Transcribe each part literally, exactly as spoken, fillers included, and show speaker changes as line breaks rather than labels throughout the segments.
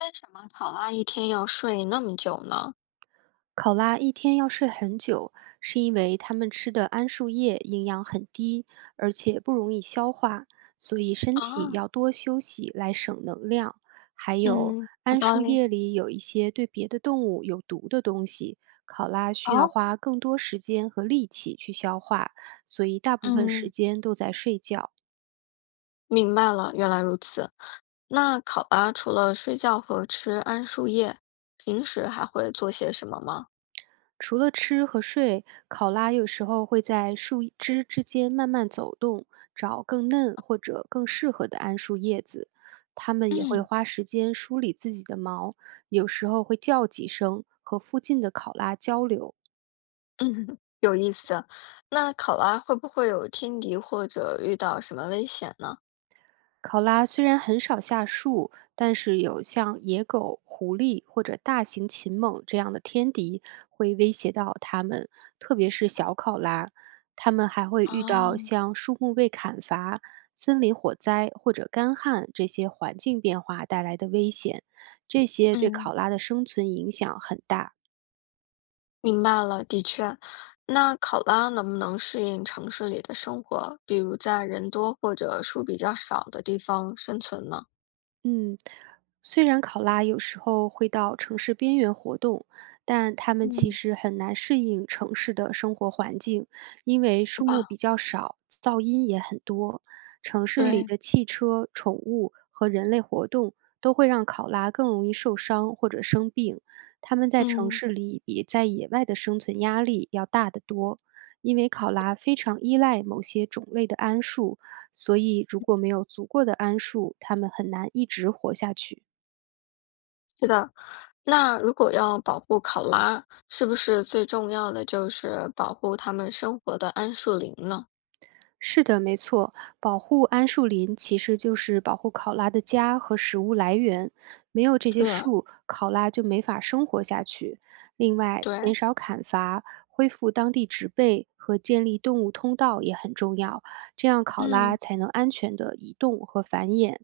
为什么考拉一天要睡那么久呢？
考拉一天要睡很久，是因为它们吃的桉树叶营养很低，而且不容易消化，所以身体
啊，
要多休息来省能量。还有，
嗯，有
桉
道
树
理。
叶里有一些对别的动物有毒的东西，考拉需要
好，
花更多时间和力气去消化，所以大部分时
嗯，
间都在睡觉。
明白了，原来如此。那考拉除了睡觉和吃桉树叶，平时还会做些什么吗？
除了吃和睡，考拉有时候会在树枝之间慢慢走动，找更嫩或者更适合的桉树叶子。它们也会
嗯，
花时间梳理自己的毛，有时候会叫几声，和附近的考拉交流。
嗯，有意思。那考拉会不会有天敌或者遇到什么危险呢？
考拉虽然很少下树，但是有像野狗、狐狸或者大型禽猛这样的天敌会威胁到它们，特别是小考拉。它们还会遇到
啊，
像树木被砍伐、森林火灾或者干旱这些环境变化带来的危险，这些对
嗯。
考拉的生存影响很大。
明白了，的确，那考拉能不能适应城市里的生活，比如在人多或者树比较少的地方生存呢？
嗯，虽然考拉有时候会到城市边缘活动，但它们其
嗯，
实很难适应城市的生活环境，因为
对
树木
吧？
比较少，噪音也很多。城市里
对，
的汽车、宠物和人类活动都会让考拉更容易受伤或者生病。它们在城
嗯，
市里比在野外的生存压力要大得多，因为考拉非常依赖某些种类的桉树，所以如果没有足够的桉树，它们很难一直活下去。
是的。那如果要保护考拉，是不是最重要的就是保护它们生活的桉树林呢？
是的，没错，保护桉树林其实就是保护考拉的家和食物来源。没有这些
是，
树，考拉就没法生活下去。另外，
对，
减少砍伐、恢复当地植被和建立动物通道也很重要，这样考拉
嗯
才能安全的移动和繁衍。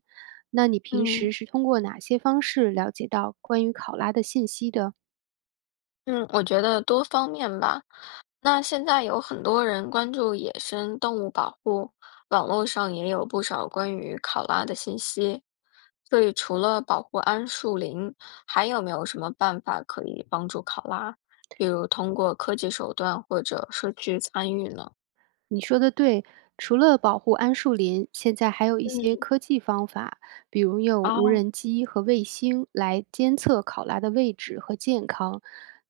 那你平
嗯
时是通过哪些方式了解到关于考拉的信息的？
嗯，我觉得多方面吧。那现在有很多人关注野生动物保护，网络上也有不少关于考拉的信息。所以，除了保护桉树林，还有没有什么办法可以帮助考拉？比如通过科技手段或者社区参与呢？
你说的对，除了保护桉树林，现在还有一些
嗯，
科技方法，比如用无
哦，
人机和卫星来监测考拉的位置和健康，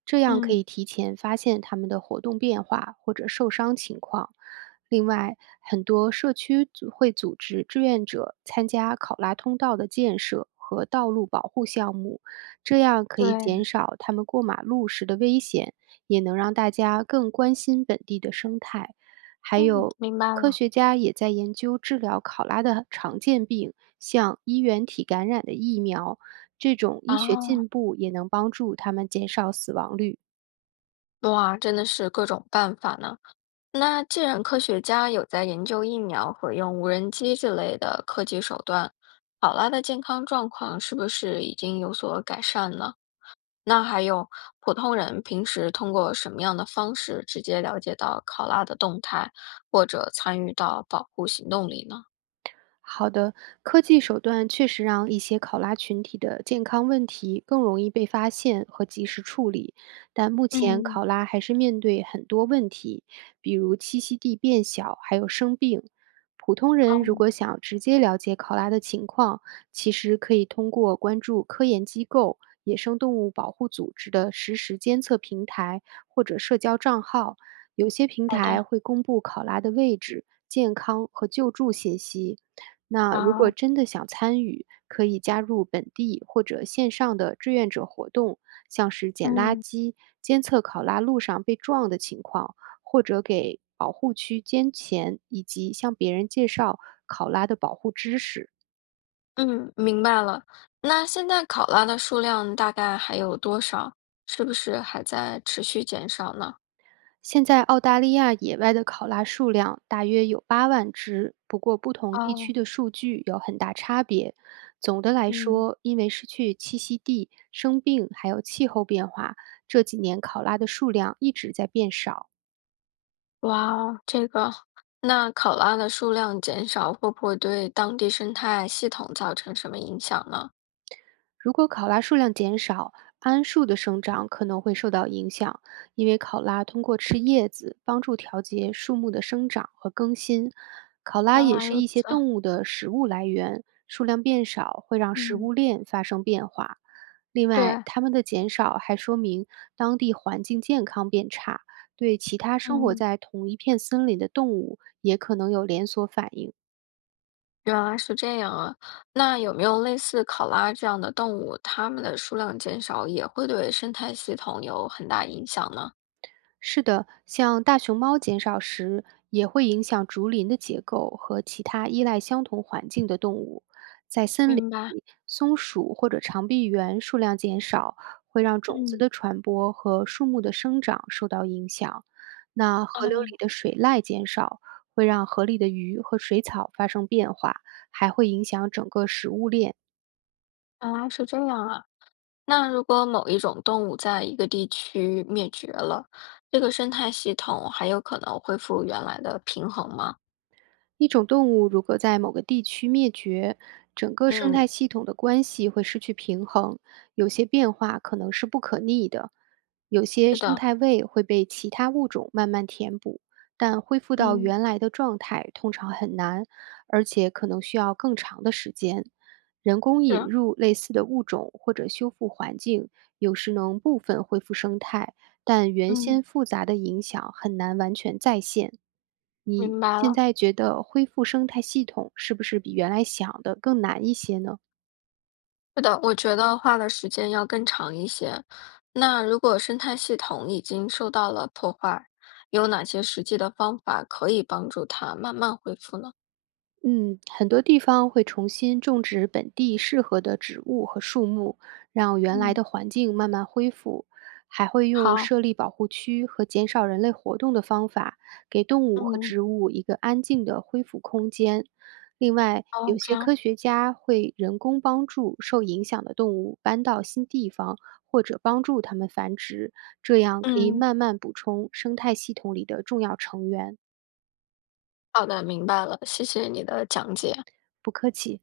这样可以
嗯，
提前发现它们的活动变化或者受伤情况。另外，很多社区组会组织志愿者参加考拉通道的建设和道路保护项目，这样可以减
对，
少它们过马路时的危险，也能让大家更关心本地的生态。还
嗯，
有
明白
科
了。
学家也在研究治疗考拉的常见病，像衣原体感染的疫苗，这种医学
啊，
进步也能帮助他们减少死亡率。
哇，真的是各种办法呢。那既然科学家有在研究疫苗和用无人机之类的科技手段，考拉的健康状况是不是已经有所改善呢？那还有普通人平时通过什么样的方式直接了解到考拉的动态，或者参与到保护行动里呢？
好的，科技手段确实让一些考拉群体的健康问题更容易被发现和及时处理，但目前
嗯，
考拉还是面对很多问题，比如栖息地变小，还有生病。普通人如
哦，
果想直接了解考拉的情况，其实可以通过关注科研机构、野生动物保护组织的实时监测平台或者社交账号，有些平
好
台
的，
会公布考拉的位置、健康和救助信息。那如果
啊，
真的想参与，可以加入本地或者线上的志愿者活动，像是捡垃
嗯
圾、监测考拉路上被撞的情况，或者给保护区捐钱，以及向别人介绍考拉的保护知识。
嗯，明白了。那现在考拉的数量大概还有多少？是不是还在持续减少呢？
现在澳大利亚野外的考拉数量大约有八万只，不过不同地
哦，
区的数据有很大差别。总的来
嗯。
说，因为失去栖息地、生病还有气候变化，这几年考拉的数量一直在变少。
哇哦，这个，那考拉的数量减少会不会对当地生态系统造成什么影响呢？
如果考拉数量减少，桉树的生长可能会受到影响，因为考拉通过吃叶子帮助调节树木的生长和更新。考拉
原
也
来
是
如
一些
此，
动物的食物来源，数量变少会让食
嗯，
物链发生变化。另外，
对，
它们的减少还说明当地环境健康变差，对其他生活
嗯，
在同一片森林的动物也可能有连锁反应。
原来是这样啊。那有没有类似考拉这样的动物，它们的数量减少也会对生态系统有很大影响呢？
是的，像大熊猫减少时，也会影响竹林的结构和其他依赖相同环境的动物。在森林
明白，
里，松鼠或者长臂猿数量减少，会让种子
嗯，
的传播和树木的生长受到影响。那河流
哦，
里的水濑减少，会让河里的鱼和水草发生变化，还会影响整个食物链。
原来是这样啊。那如果某一种动物在一个地区灭绝了，这个生态系统还有可能恢复原来的平衡吗？
一种动物如果在某个地区灭绝，整个生态
嗯，
系统的关系会失去平衡，有些变化可能是不可逆的，有些
是
生
的，
态位会被其他物种慢慢填补，但恢复到
嗯。
原来的状态通常很难，而且可能需要更长的时间。人工引
是，
入类似的物种或者修复环境，有时能部分恢复生态，但原
嗯，
先复杂的影响很难完全再现。你
明白
现
了。
在觉得恢复生态系统是不是比原来想的更难一些呢？
是的，我觉得花的时间要更长一些。那如果生态系统已经受到了破坏，有哪些实际的方法可以帮助它慢慢恢复呢？
嗯，很多地方会重新种植本地适合的植物和树木，让原来
嗯。
的环境慢慢恢复。还会用
好，
设立保护区和减少人类活动的方法，给动物和
嗯，
植物一个安静的恢复空间。另外，
哦，
有
这
些
样，
科学家会人工帮助受影响的动物搬到新地方，或者帮助它们繁殖，这样可以
嗯，
慢慢补充生态系统里的重要成员。
好的，明白了，谢谢你的讲解。
不客气。